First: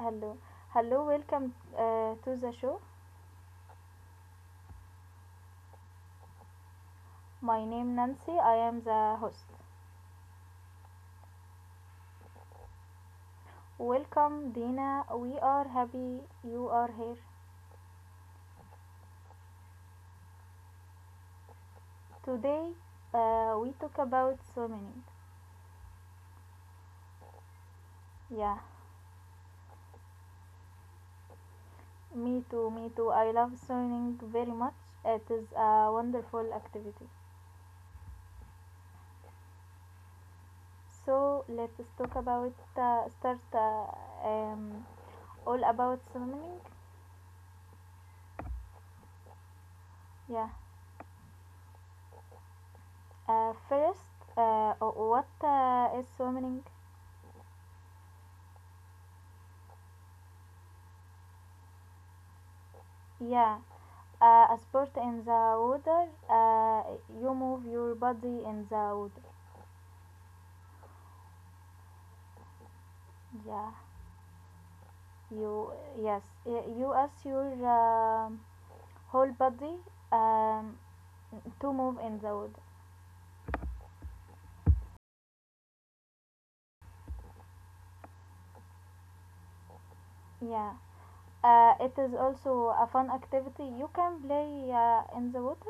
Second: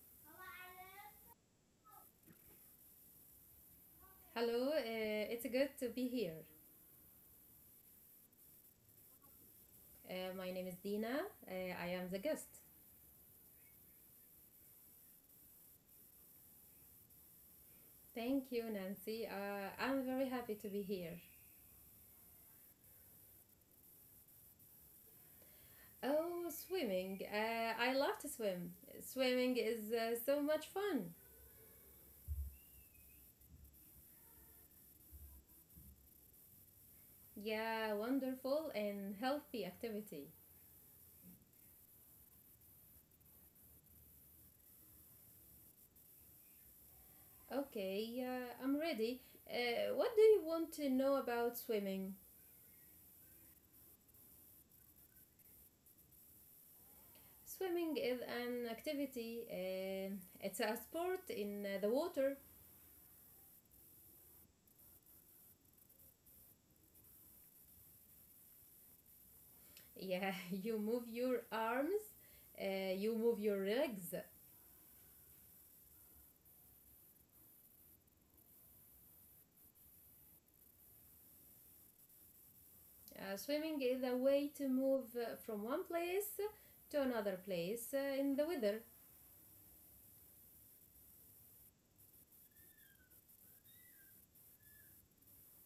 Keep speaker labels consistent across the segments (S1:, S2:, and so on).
S1: Hello, hello, welcome to the show.
S2: Hello, it's good to be here.
S1: My name Nancy. I am the host.
S2: My name is Dina. I am the guest.
S1: Welcome Dina. We are happy you are here.
S2: Thank you, Nancy. I'm very happy to be here.
S1: Today we talk about swimming.
S2: Oh, swimming. I love to
S1: Yeah,
S2: swim. Swimming is so much fun.
S1: me too. Me too. I love swimming very much. It is a wonderful activity.
S2: Yeah, wonderful and healthy activity.
S1: So let's talk about start um, all about swimming.
S2: Okay, I'm ready. What do you
S1: Yeah.
S2: want to know about swimming?
S1: First, what is swimming?
S2: Swimming is an activity, it's a sport in the water.
S1: Yeah, a sport in the water. You move your body in the water.
S2: Yeah, you move your arms, you move your
S1: Yeah,
S2: legs.
S1: you you ask your whole body um, to move in the water.
S2: Swimming is a way to move from one place to another place in the weather.
S1: Yeah, it is also a fun activity. You can play in the water.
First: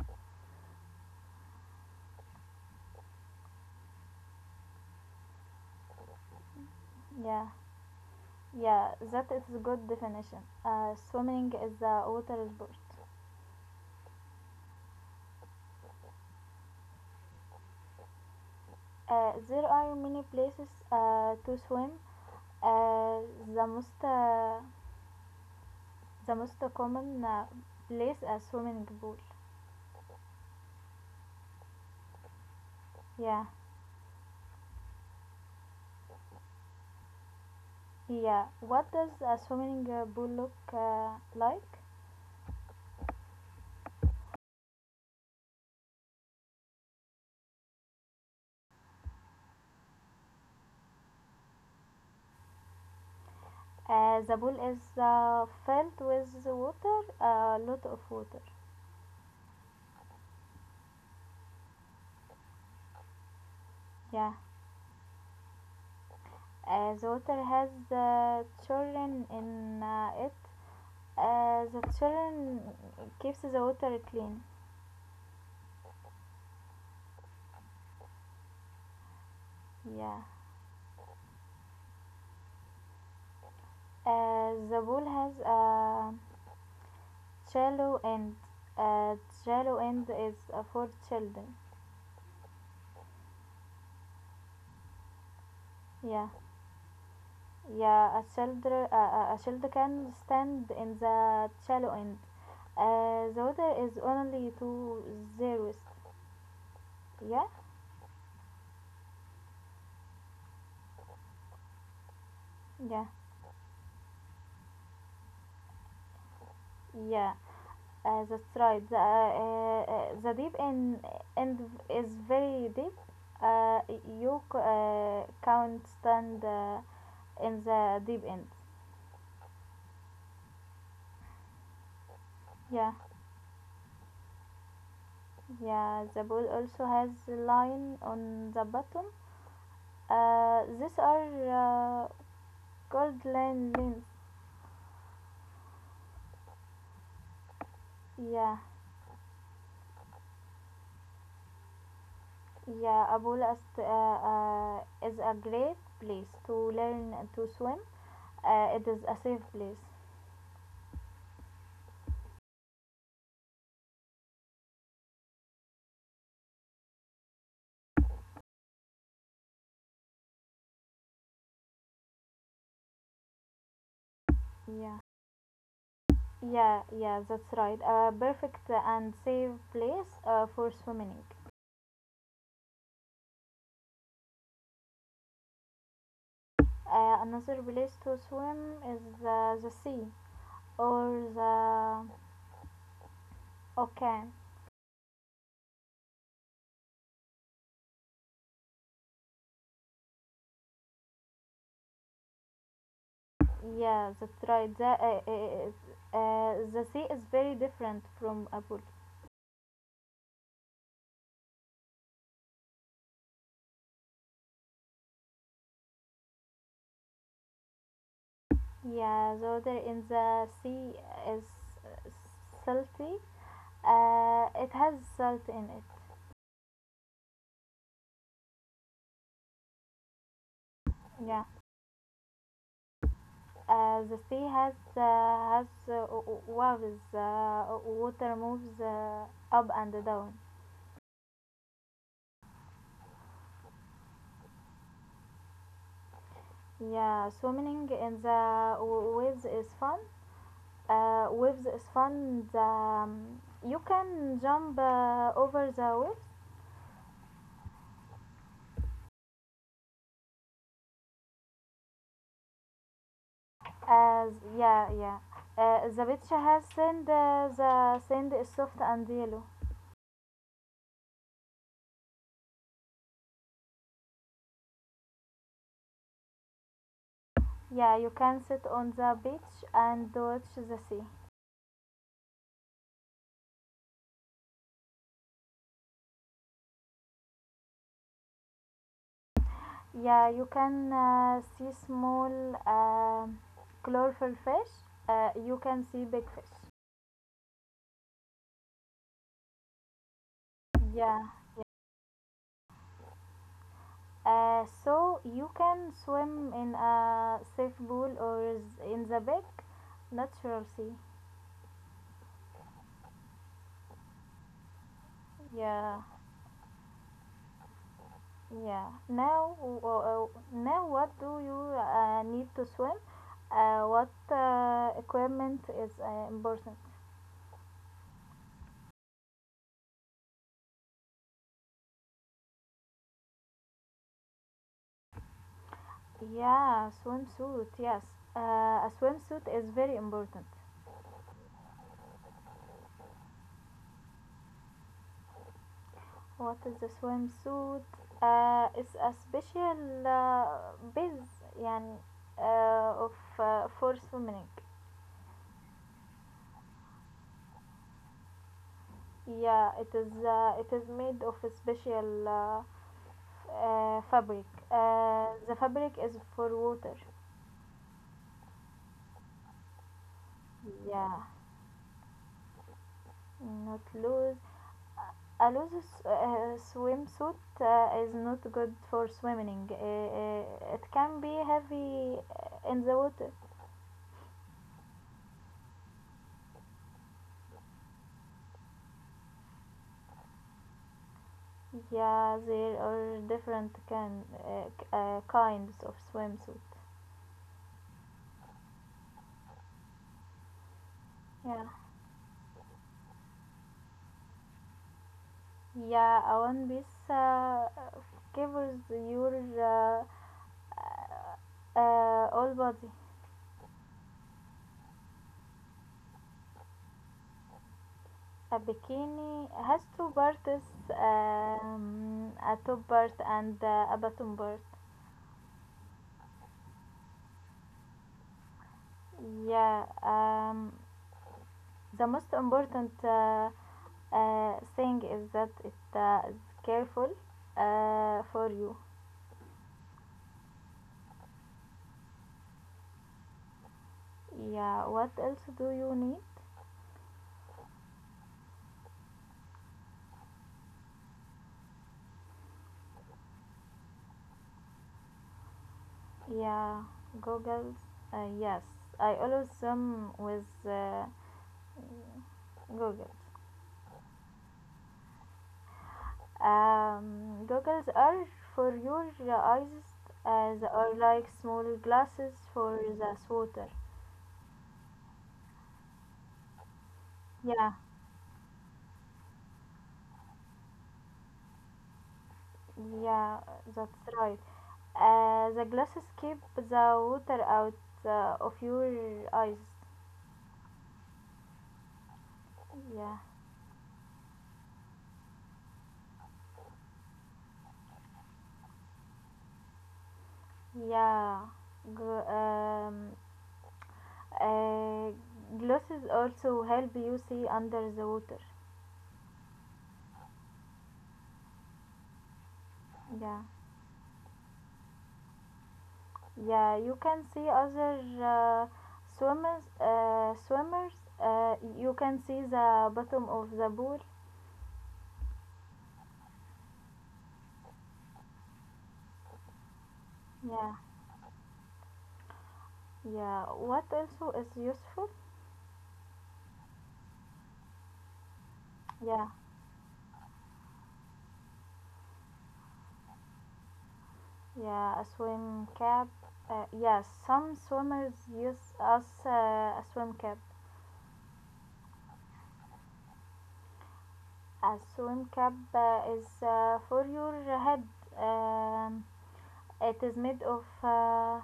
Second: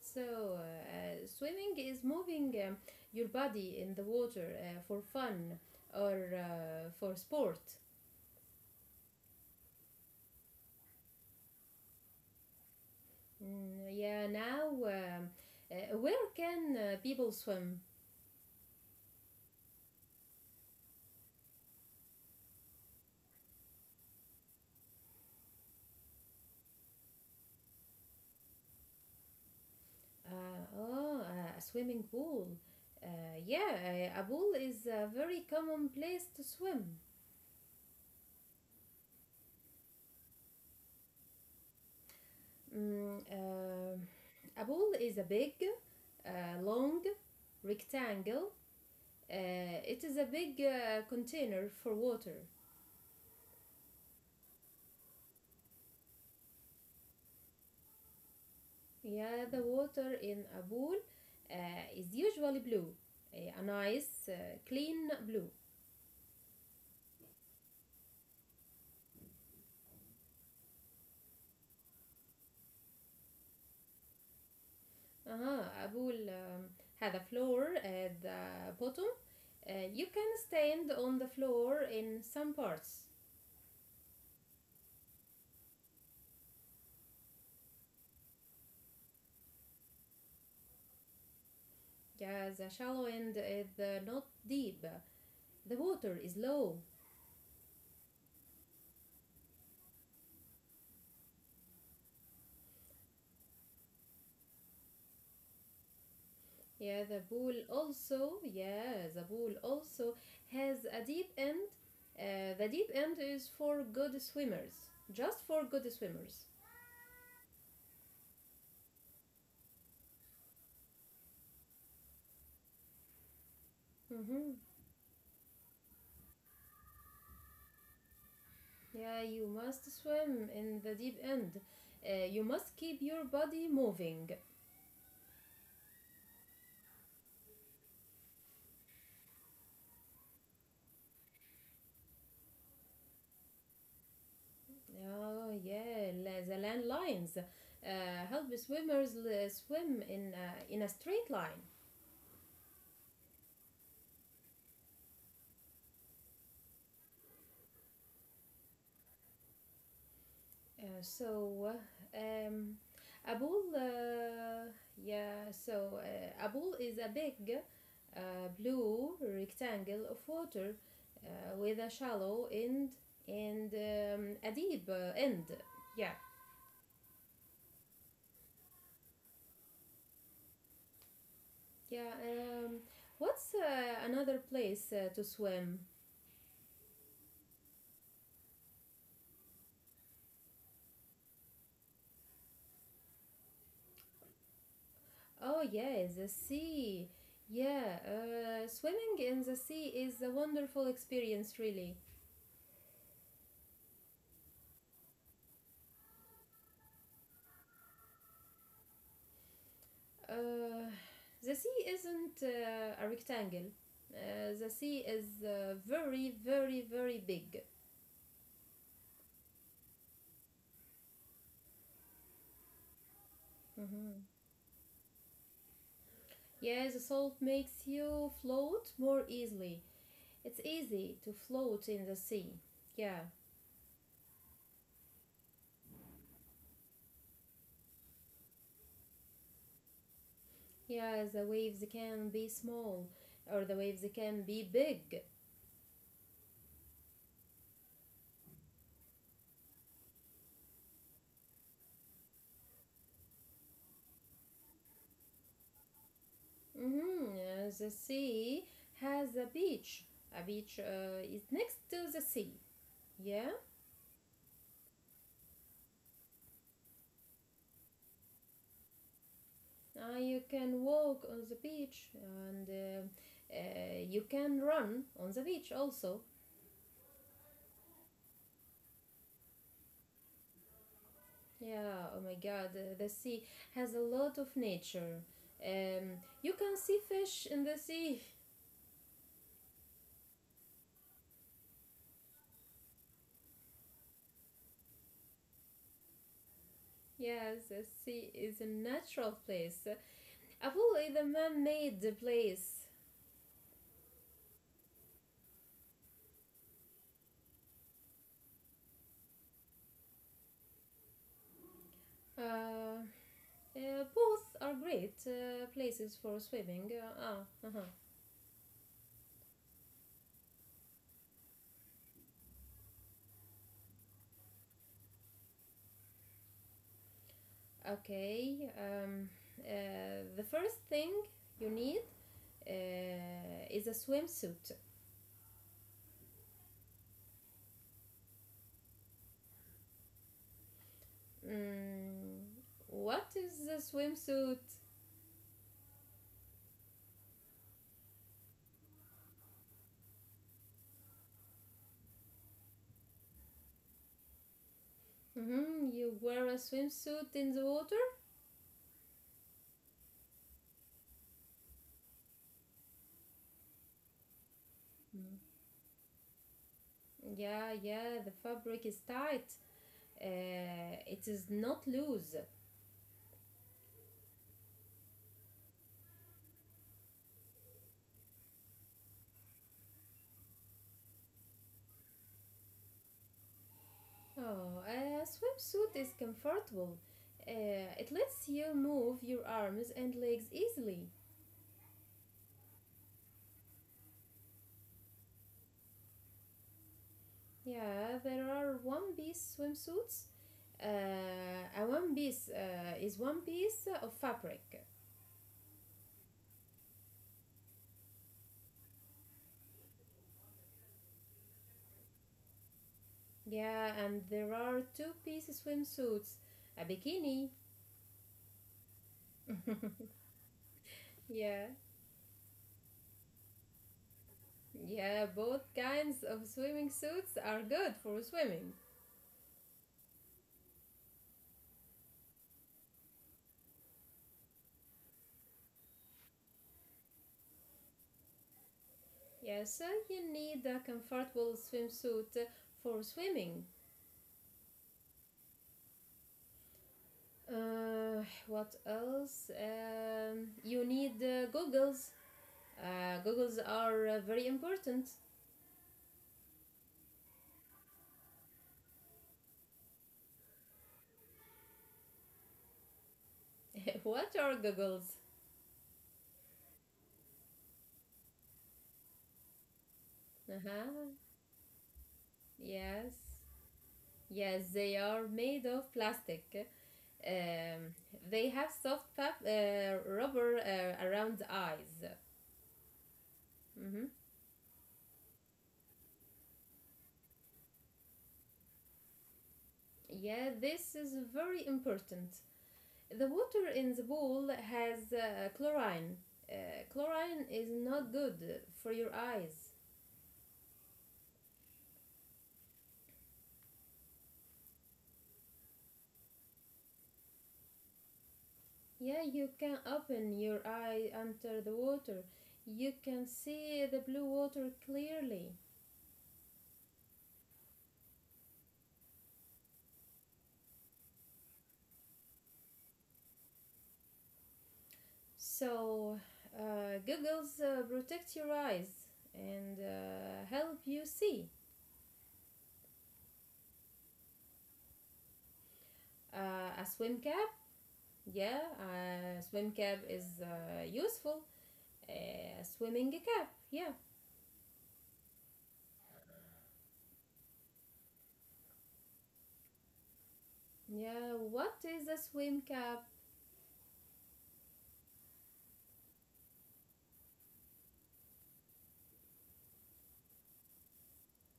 S2: So, swimming is moving your body in the water for fun or for
S1: Yeah,
S2: sport.
S1: yeah, that is a good definition. Swimming is a water sport.
S2: Yeah, now, where can people swim?
S1: There are many places to swim. Uh, the most uh, the most common place a swimming pool.
S2: Oh, a swimming pool.
S1: Yeah,
S2: Yeah, a pool is a very common place to swim.
S1: yeah. What does a swimming pool look like?
S2: Mm, uh, a pool is a big, long rectangle. Uh, it is a big container for water.
S1: The pool is filled with water, a lot of water.
S2: Yeah, the water in a pool uh, is usually blue, a nice,
S1: Yeah.
S2: clean blue.
S1: The water has children in it. The children keeps the water clean.
S2: اه أقول هذا floor at the bottom. You
S1: Yeah.
S2: can stand on the floor in some parts.
S1: The pool has a Cello and uh, cello and is for children.
S2: Yeah, the shallow end is not deep. The water
S1: Yeah,
S2: is low.
S1: yeah. A child, a child can stand in the cello end. The order is only two zeros. Yeah,
S2: Yeah, the pool also has a deep end. The deep
S1: yeah,
S2: end is for good swimmers. Just for good swimmers.
S1: yeah. That's right. The deep end, end is very deep. Uh, you
S2: hmm
S1: c- can't stand in the deep end.
S2: Yeah, you must swim in the deep end. You must
S1: Yeah.
S2: keep your body moving.
S1: Yeah, the ball also has a line on the bottom. These are called line lanes.
S2: Oh, yeah, the landlines help
S1: Yeah,
S2: swimmers swim in a straight line.
S1: yeah. A pool is a great place to learn to swim. It is a safe place.
S2: So, um, a pool, yeah, so a pool is a big uh, blue rectangle of water with a shallow end and a deep
S1: Yeah,
S2: end. Yeah,
S1: yeah. That's right. A perfect and safe place for swimming.
S2: yeah. What's another place to swim?
S1: Another place to swim is the sea or the ocean.
S2: Oh, yes, the sea. Yeah, swimming in the sea is a wonderful experience, really.
S1: Yeah, that's right. The sea is very different from Apul.
S2: Uh, the sea isn't a rectangle, the sea is very, very, very big.
S1: Yeah, the water in the sea is uh, salty.
S2: Mm-hmm.
S1: It has salt in it.
S2: Yeah, the salt makes you float more easily. It's easy to
S1: Yeah.
S2: float in the sea. Yeah.
S1: The sea has w- w- waves. Water moves up and down.
S2: Yeah, the waves can be small or the waves can be big.
S1: Yeah, swimming in the waves is fun. Waves is fun. You can jump over the waves.
S2: Mm-hmm. The sea has a beach. A beach is next to the sea. Yeah,
S1: Uh, yeah. The picture has sand. The sand is soft and yellow.
S2: you can walk on the beach and uh, you can run on the beach also.
S1: Yeah, you can sit on the beach and watch the sea.
S2: Yeah, oh my god, the sea has a lot of nature. You can see fish in the sea.
S1: Yeah, you can see small um colorful fish. You can see big fish.
S2: Yes, the sea is a natural place. A pool is a
S1: Yeah.
S2: man
S1: Yeah.
S2: made place.
S1: So you can swim in a safe pool or in the big natural sea.
S2: Uh, Both are great
S1: Yeah.
S2: places for swimming. Uh-huh.
S1: Yeah. Now, now, what do you need to swim? What equipment is important?
S2: Okay. The first thing you need is a swimsuit.
S1: Yeah, swimsuit. Yes, uh, a swimsuit is very important.
S2: Mm, what is a swimsuit?
S1: What is the swimsuit? It's a special biz, يعني, of for swimming.
S2: You wear a swimsuit in the water?
S1: Yeah, it is. It is made of a special fabric.
S2: Mm.
S1: The fabric is for water.
S2: Yeah, yeah, the fabric is tight. It
S1: Yeah.
S2: is not loose.
S1: Not loose. A loose swimsuit is not good for swimming. It can be heavy in the water.
S2: Oh, a swimsuit is comfortable. It lets you move your arms and legs easily.
S1: Yeah, there are different kinds of swimsuit.
S2: Yeah, there are one piece swimsuits.
S1: Yeah,
S2: A one piece is one piece of fabric.
S1: yeah, a one piece covers your all body.
S2: Yeah, and there are two-piece swimsuits. A bikini.
S1: A bikini has two parts,
S2: Yeah,
S1: a top part and a bottom part.
S2: yeah, both kinds of swimming suits are good for swimming.
S1: Yeah, the most important thing is that it is careful for you.
S2: Yeah, so you need a comfortable swimsuit for swimming.
S1: Yeah, what else do you need?
S2: What else? You need goggles. Goggles are very important.
S1: Yeah, goggles. Yes, I always with goggles.
S2: what are goggles?
S1: Goggles are for your eyes as or
S2: Uh-huh.
S1: like small glasses for
S2: Yes.
S1: the water.
S2: Yes, they are made of plastic.
S1: Yeah.
S2: Um, they have soft rubber around the eyes.
S1: Yeah,
S2: hmm
S1: that's right. The glasses keep the water out of your eyes.
S2: Yeah, this is very important. The
S1: Yeah,
S2: water in the bowl has chlorine. Uh, Chlorine is not good for your eyes.
S1: yeah. G- um, uh, Glasses also help you see under the water.
S2: Yeah, you can open your eye under the water. You can
S1: Yeah,
S2: see the blue water clearly.
S1: yeah. You can see other swimmers. You can see the bottom of the pool.
S2: So, goggles protect your eyes and help
S1: Yeah,
S2: you see.
S1: yeah. What also is useful?
S2: A swim cap, yeah, a
S1: Yeah.
S2: swim cap is useful. A swimming cap, yeah.
S1: Yeah, a swim cap. Yes, some swimmers use as a swim cap.
S2: Yeah, what is a swim cap?
S1: A swim cap is for your head. Um, it is made of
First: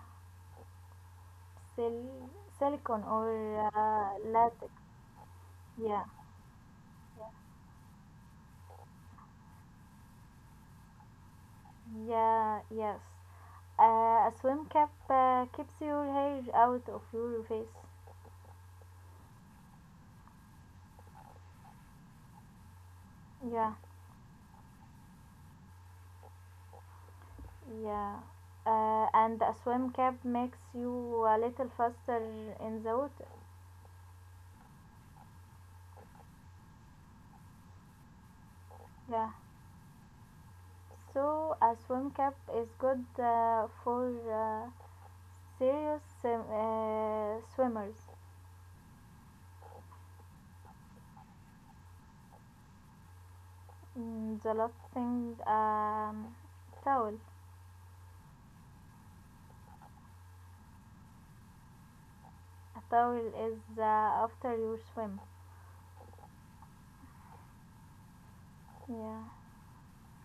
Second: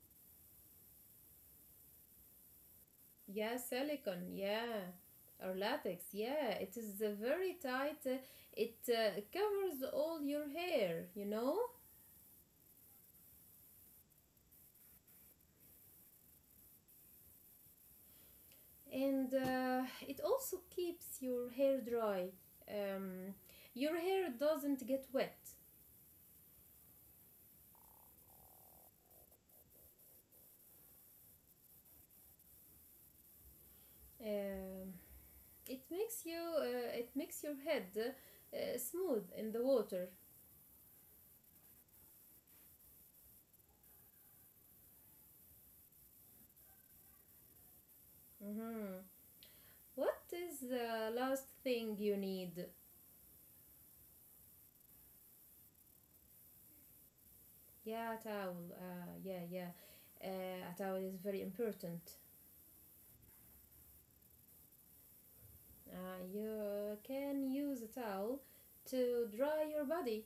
S1: sil- silicone or
S2: Yeah, silicone.
S1: latex.
S2: Yeah, or
S1: Yeah,
S2: latex. Yeah, it is very tight. It covers all your hair, you know,
S1: yeah. A swim cap keeps your hair out of your face.
S2: and it also keeps your hair dry. Um,
S1: Yeah,
S2: your hair doesn't get wet.
S1: yeah. And a swim cap makes you a little faster in the water.
S2: Um it makes your head smooth
S1: Yeah.
S2: in the water.
S1: So a swim cap is good for serious swimmers.
S2: hmm What is the last thing you need?
S1: The last thing, towel.
S2: Yeah, a towel. Yeah, yeah. A towel is very important.
S1: A towel is after you swim.
S2: You can use a towel
S1: Yeah,
S2: to dry your body.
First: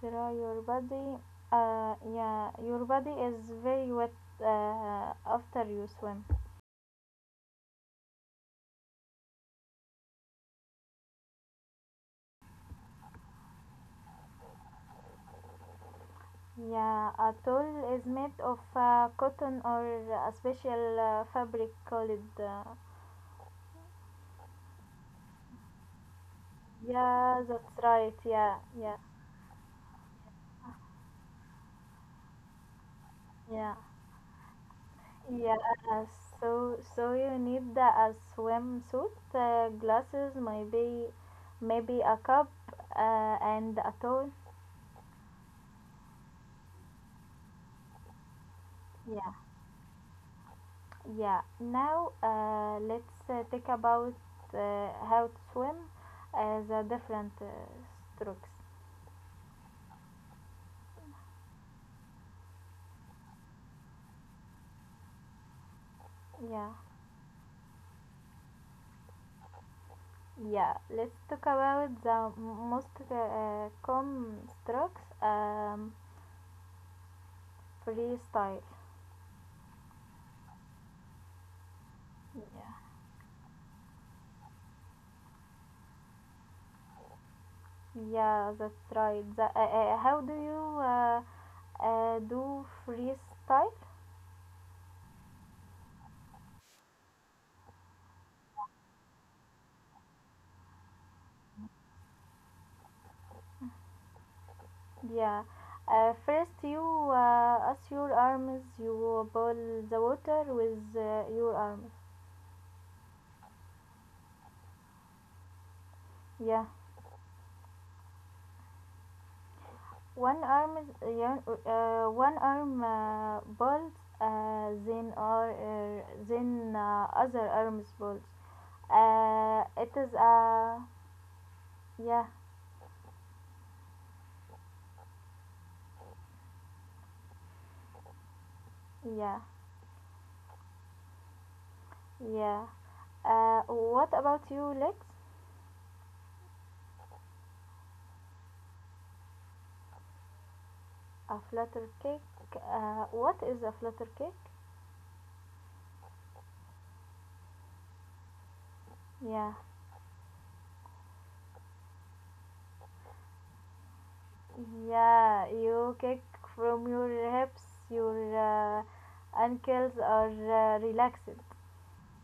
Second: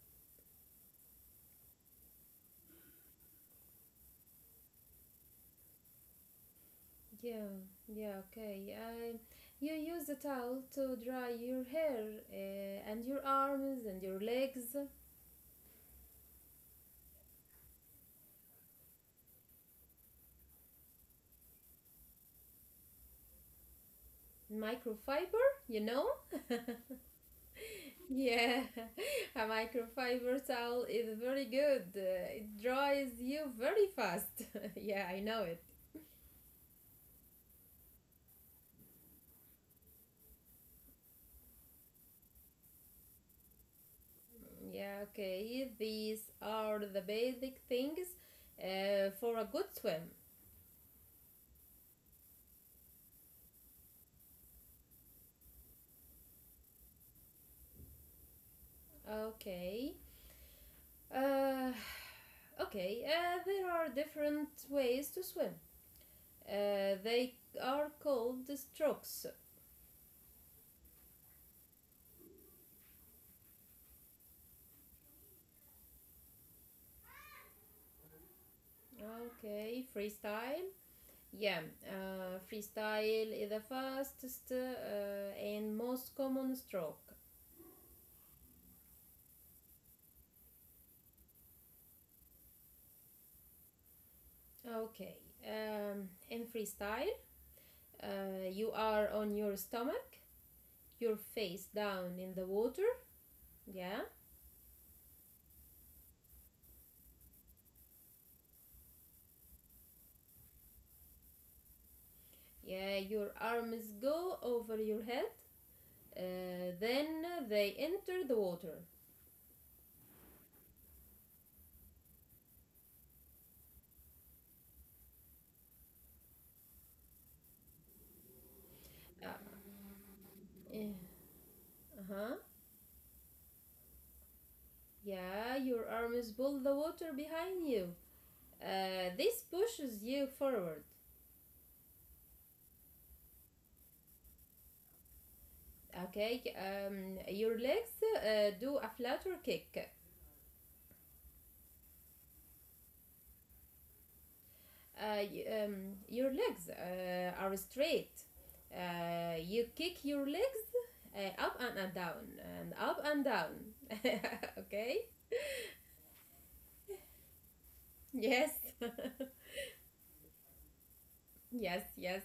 S1: dry your body. Yeah, your body is very wet after you swim.
S2: Yeah, yeah, okay. I, you use the towel to dry your hair and your arms and your legs.
S1: Yeah, a towel is made of cotton or a special fabric called.
S2: Microfiber, you know?
S1: Yeah, that's right. Yeah,
S2: Yeah,
S1: yeah.
S2: a microfiber towel is very good. It dries you
S1: Yeah,
S2: very fast. yeah, I know
S1: yeah.
S2: it.
S1: uh, So, so you need the a swimsuit, glasses, maybe, maybe a cup, and a towel.
S2: Yeah, okay. These are the basic things
S1: Yeah,
S2: for a good swim.
S1: yeah. Now, let's talk about how to swim as a different strokes.
S2: Okay. Uh, okay, there are different ways to swim.
S1: Yeah,
S2: They are called strokes.
S1: yeah. Let's talk about the most common strokes, freestyle.
S2: Okay, freestyle. Yeah,
S1: Yeah.
S2: freestyle is the fastest and most common stroke.
S1: Yeah, that's right. How do you do freestyle?
S2: Okay, in freestyle, you are on your stomach, your face down in the water. Yeah,
S1: Yeah. First, you as your arms, you boil the water with your arms.
S2: yeah, your arms go over your head.
S1: Yeah.
S2: Then they enter the water.
S1: One arm boils, then other arms boils.
S2: Yeah.
S1: It is
S2: Eh,
S1: yeah,
S2: uh-huh. Yeah, your arms pull the water behind you.
S1: yeah,
S2: This pushes you forward.
S1: yeah. What about your legs?
S2: Okay, your legs do a flutter kick.
S1: A flutter cake? What is a flutter cake?
S2: Uh, your legs are straight.
S1: Yeah.
S2: You kick your legs up and down and up and down. okay?
S1: Yeah, you kick from your hips,
S2: Yes.
S1: your ankles are relaxed.
S2: yes, yes.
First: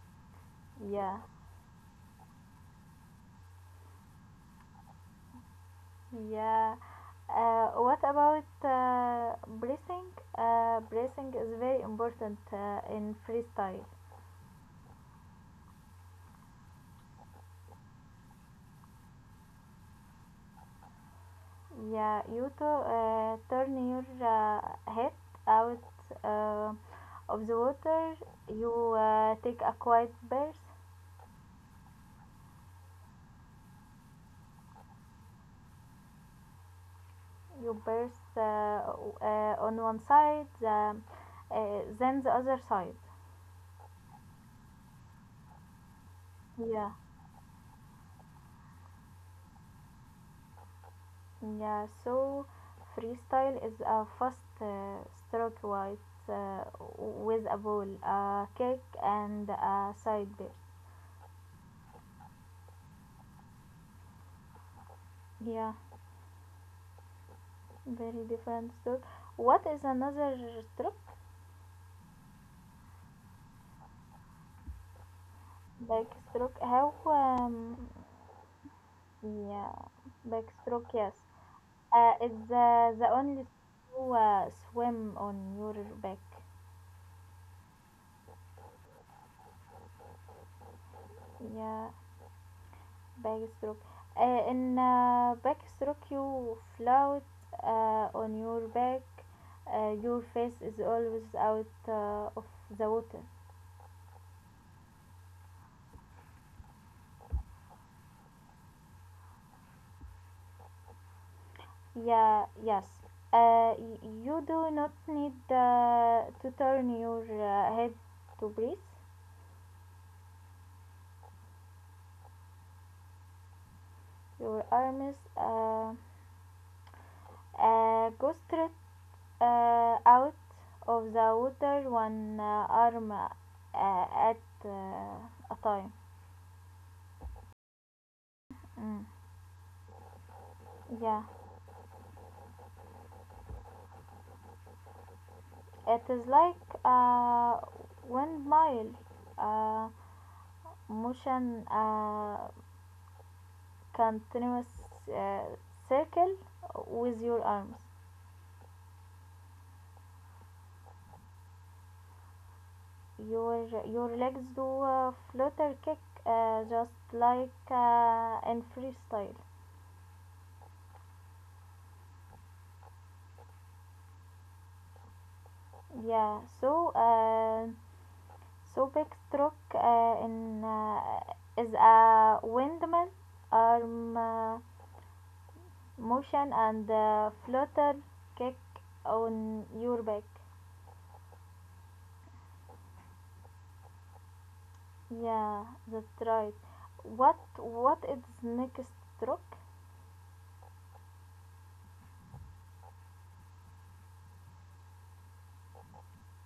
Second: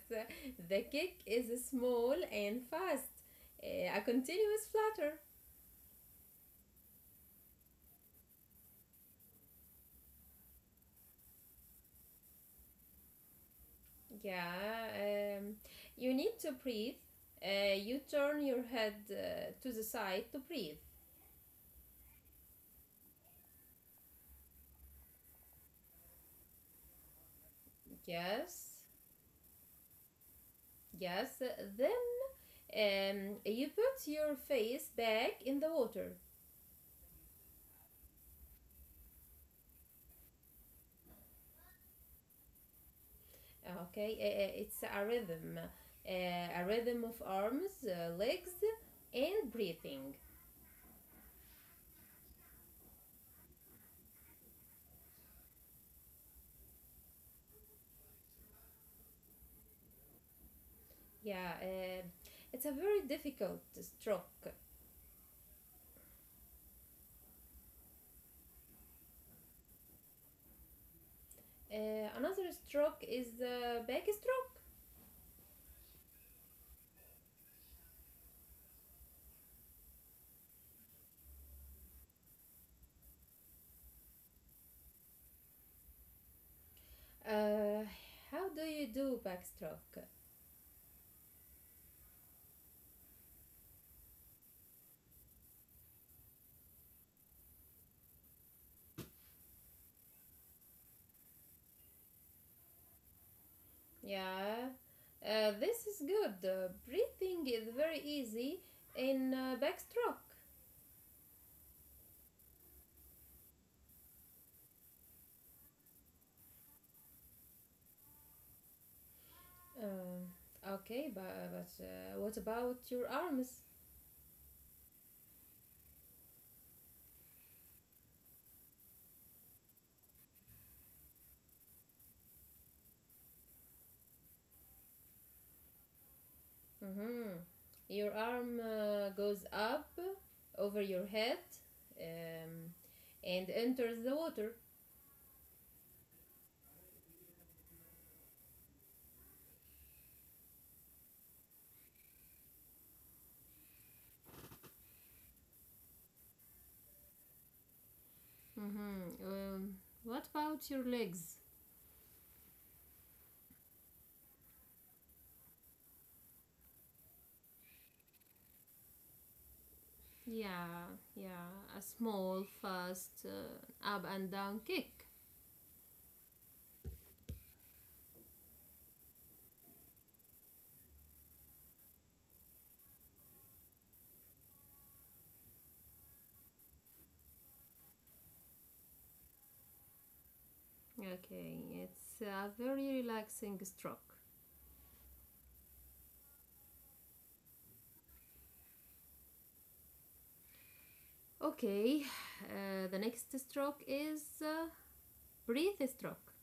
S2: The
S1: Yeah.
S2: kick is small and fast. A continuous flutter.
S1: Yeah. What about breathing? Breathing is very important in freestyle.
S2: Yeah, you need to breathe. You turn your head to the side to breathe.
S1: Yeah, you to turn your head out uh, of the water.
S2: Yes,
S1: You take a quiet breath.
S2: yes. Then you put your face back in the water.
S1: You press on one side then the other side.
S2: Okay, it's a
S1: yeah
S2: rhythm of arms, legs, and breathing.
S1: yeah so freestyle is a fast stroke uh, with a ball a kick and a side bear.
S2: Yeah, it's a very difficult stroke.
S1: yeah Very different stroke. What is another stroke?
S2: Another stroke is the backstroke.
S1: Backstroke. How yeah Backstroke, yes. It's the only to swim on your back.
S2: Uh, how do you do backstroke?
S1: Yeah, backstroke. In backstroke, you float on your back. Your face is always out of the water.
S2: Yeah, this is good. Breathing is very easy in backstroke.
S1: Yeah, yes. You do not need to turn your head to breathe.
S2: Um, okay, but, what about your arms?
S1: Your arms go straight out of the water, one arm at a time.
S2: hmm Your arm
S1: Mm.
S2: goes up over your
S1: Yeah.
S2: head um, and enters the water.
S1: It is like a windmill uh, motion, a continuous uh, circle with your arms.
S2: hmm Um, what about your legs?
S1: Your legs do a flutter kick, just like in freestyle.
S2: Yeah, yeah, a small, fast up and down kick.
S1: Yeah. So so big stroke in is a windmill arm motion and flutter kick on your back.
S2: Okay, it's a very relaxing stroke.
S1: Yeah, that's right. What is next stroke?
S2: Okay, the next stroke is breathe stroke.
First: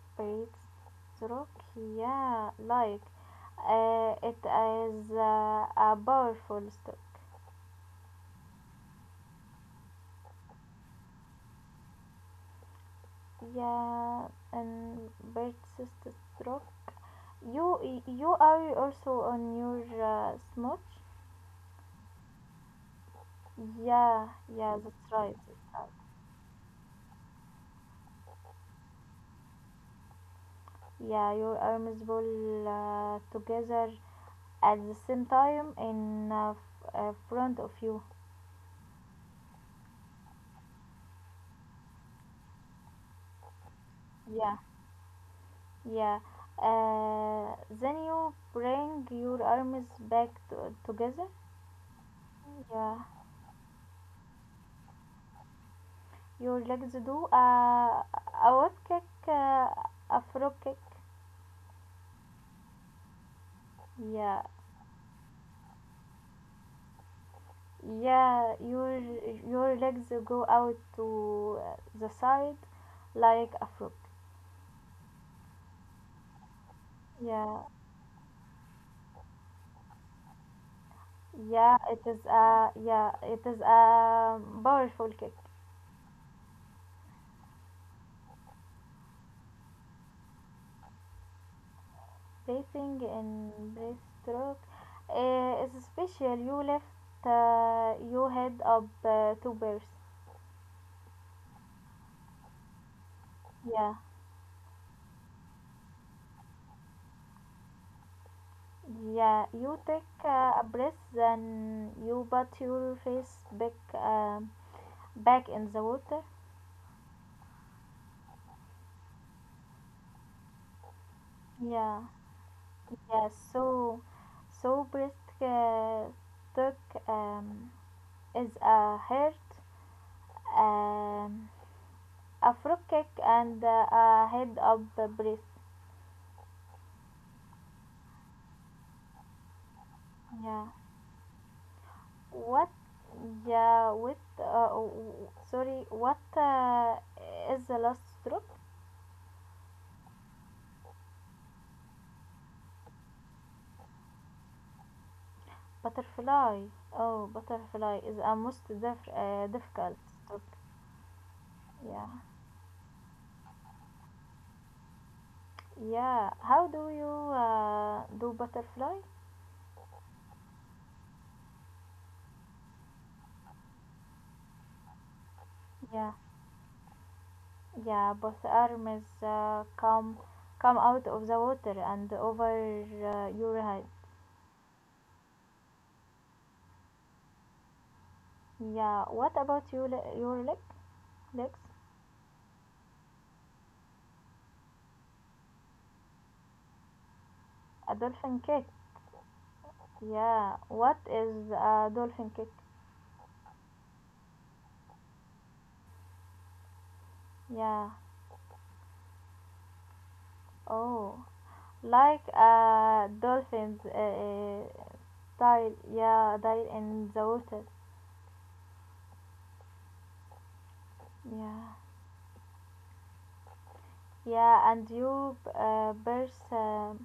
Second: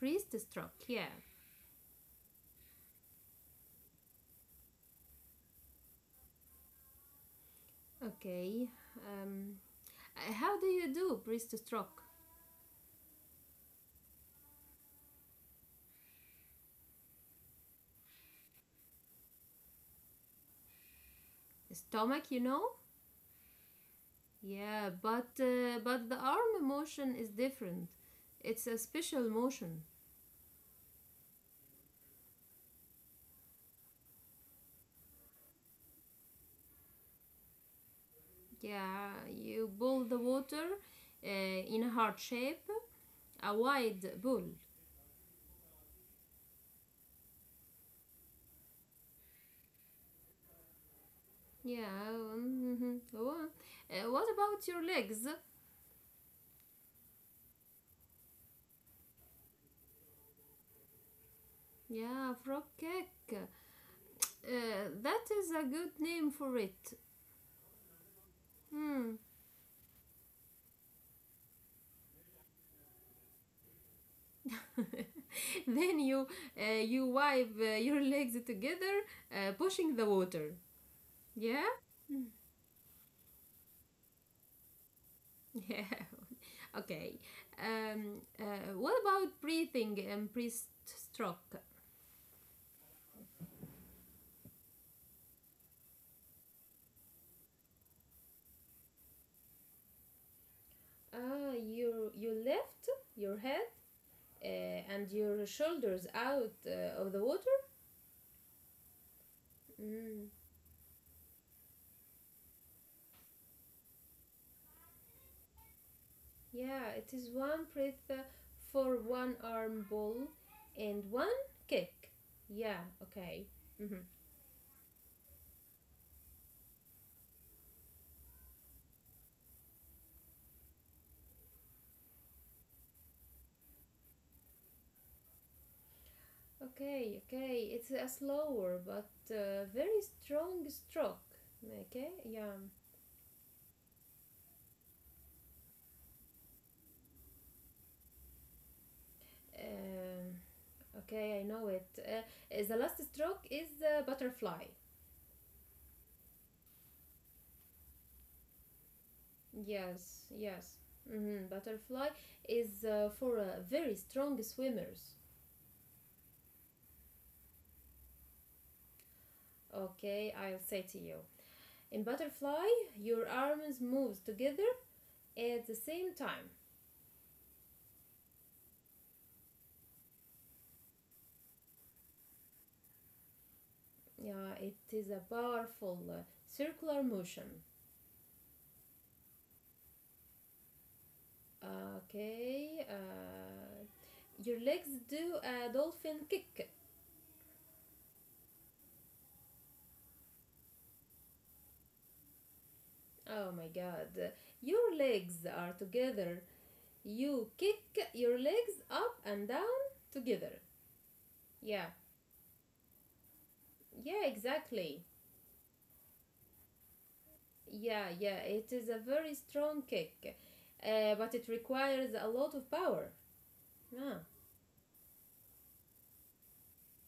S2: Breathe
S1: Breathe
S2: stroke, yeah.
S1: stroke. Yeah, like it is a powerful stroke.
S2: Okay, um, how do you do breathe stroke?
S1: Yeah, and breathe stroke. You are also on your smooch.
S2: Stomach, you know?
S1: Yeah,
S2: Yeah,
S1: That's right.
S2: but the arm motion is different. It's a special motion.
S1: Yeah, you are miserable together at the same time in front of you.
S2: Yeah, you pull the water uh, in a heart shape, a wide pull.
S1: Yeah, yeah. Uh, then you bring your arms back to- together.
S2: Yeah, mhm.
S1: Yeah,
S2: Oh, what about your legs?
S1: your legs do a what kick, uh, a frog kick.
S2: Yeah, frog cake.
S1: Yeah,
S2: That is a good name for it.
S1: yeah. Your
S2: Hmm.
S1: your legs go out to the side like a frog.
S2: then you you wipe
S1: Yeah.
S2: uh, your legs together, pushing the water. Yeah?
S1: It is a powerful kick.
S2: Yeah. Okay. What about breathing and breaststroke?
S1: Bracing in breaststroke is special. You lift your head up two bursts.
S2: Ah, you lift your head
S1: Yeah,
S2: and your shoulders out of the water.
S1: yeah. You take
S2: Mm,
S1: a breath, then you put your face back back in the water.
S2: Yeah, it is one breath for one arm ball and one
S1: Yeah,
S2: kick. Yeah,
S1: yeah.
S2: okay.
S1: So,
S2: Mhm.
S1: so breast uh, stroke is a hurt. Um, a frog kick and a head up brace.
S2: Okay, okay. It's a slower but very
S1: Yeah.
S2: strong stroke. Okay, yeah.
S1: What? Yeah. Sorry. What is the last stroke?
S2: Um, okay, I know it. The last stroke is the butterfly.
S1: Butterfly. Oh, butterfly is a most difficult
S2: Yes,
S1: stroke.
S2: yes. Butterfly
S1: Yeah.
S2: is for very strong swimmers.
S1: Yeah. How do you do butterfly?
S2: Okay, I'll say to you. In butterfly, your arms moves together at the
S1: Yeah.
S2: same time,
S1: Yeah. Both arms come out of the water and over your head.
S2: yeah, it is a powerful circular motion.
S1: Yeah. What about your legs?
S2: Okay, your legs do a dolphin kick.
S1: A dolphin kick. Yeah. What is a dolphin kick?
S2: Oh my god, your legs are together. You kick
S1: Yeah.
S2: your legs up and down together.
S1: Oh,
S2: Yeah,
S1: like a dolphin's
S2: yeah, exactly.
S1: dive. Yeah, dive in the water.
S2: Yeah, yeah, it is a very strong kick, but it
S1: Yeah.
S2: requires a lot of power. Yeah.
S1: Yeah, and you burst,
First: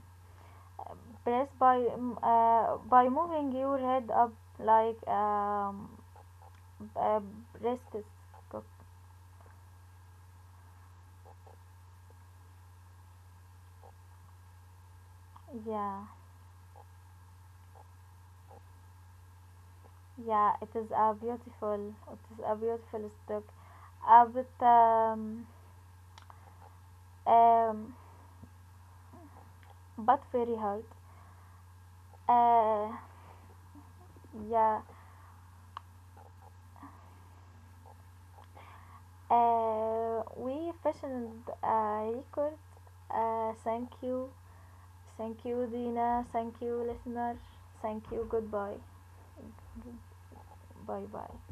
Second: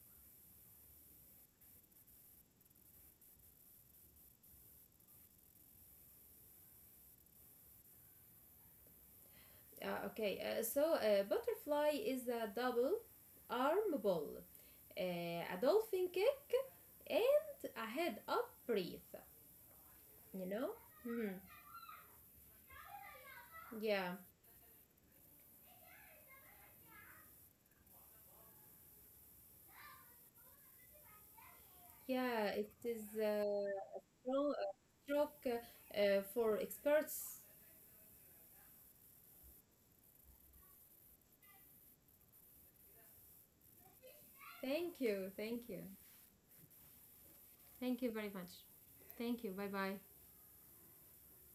S1: press by moving your head up like a breast cock.
S2: Okay, so a butterfly is a double arm ball, a
S1: Yeah.
S2: dolphin kick, and a head up breath. You
S1: Yeah,
S2: know?
S1: it is a
S2: Hmm.
S1: beautiful. It is a beautiful stroke.
S2: Yeah,
S1: But um, but very hard.
S2: yeah, it
S1: Uh,
S2: is a strong
S1: yeah,
S2: stroke for experts.
S1: we fashioned a record. Uh, thank you,
S2: Thank you,
S1: thank you, Dina. Thank you, listeners.
S2: thank
S1: Thank
S2: you
S1: you.
S2: very much.
S1: Goodbye.
S2: Thank you, bye bye.
S1: Bye bye.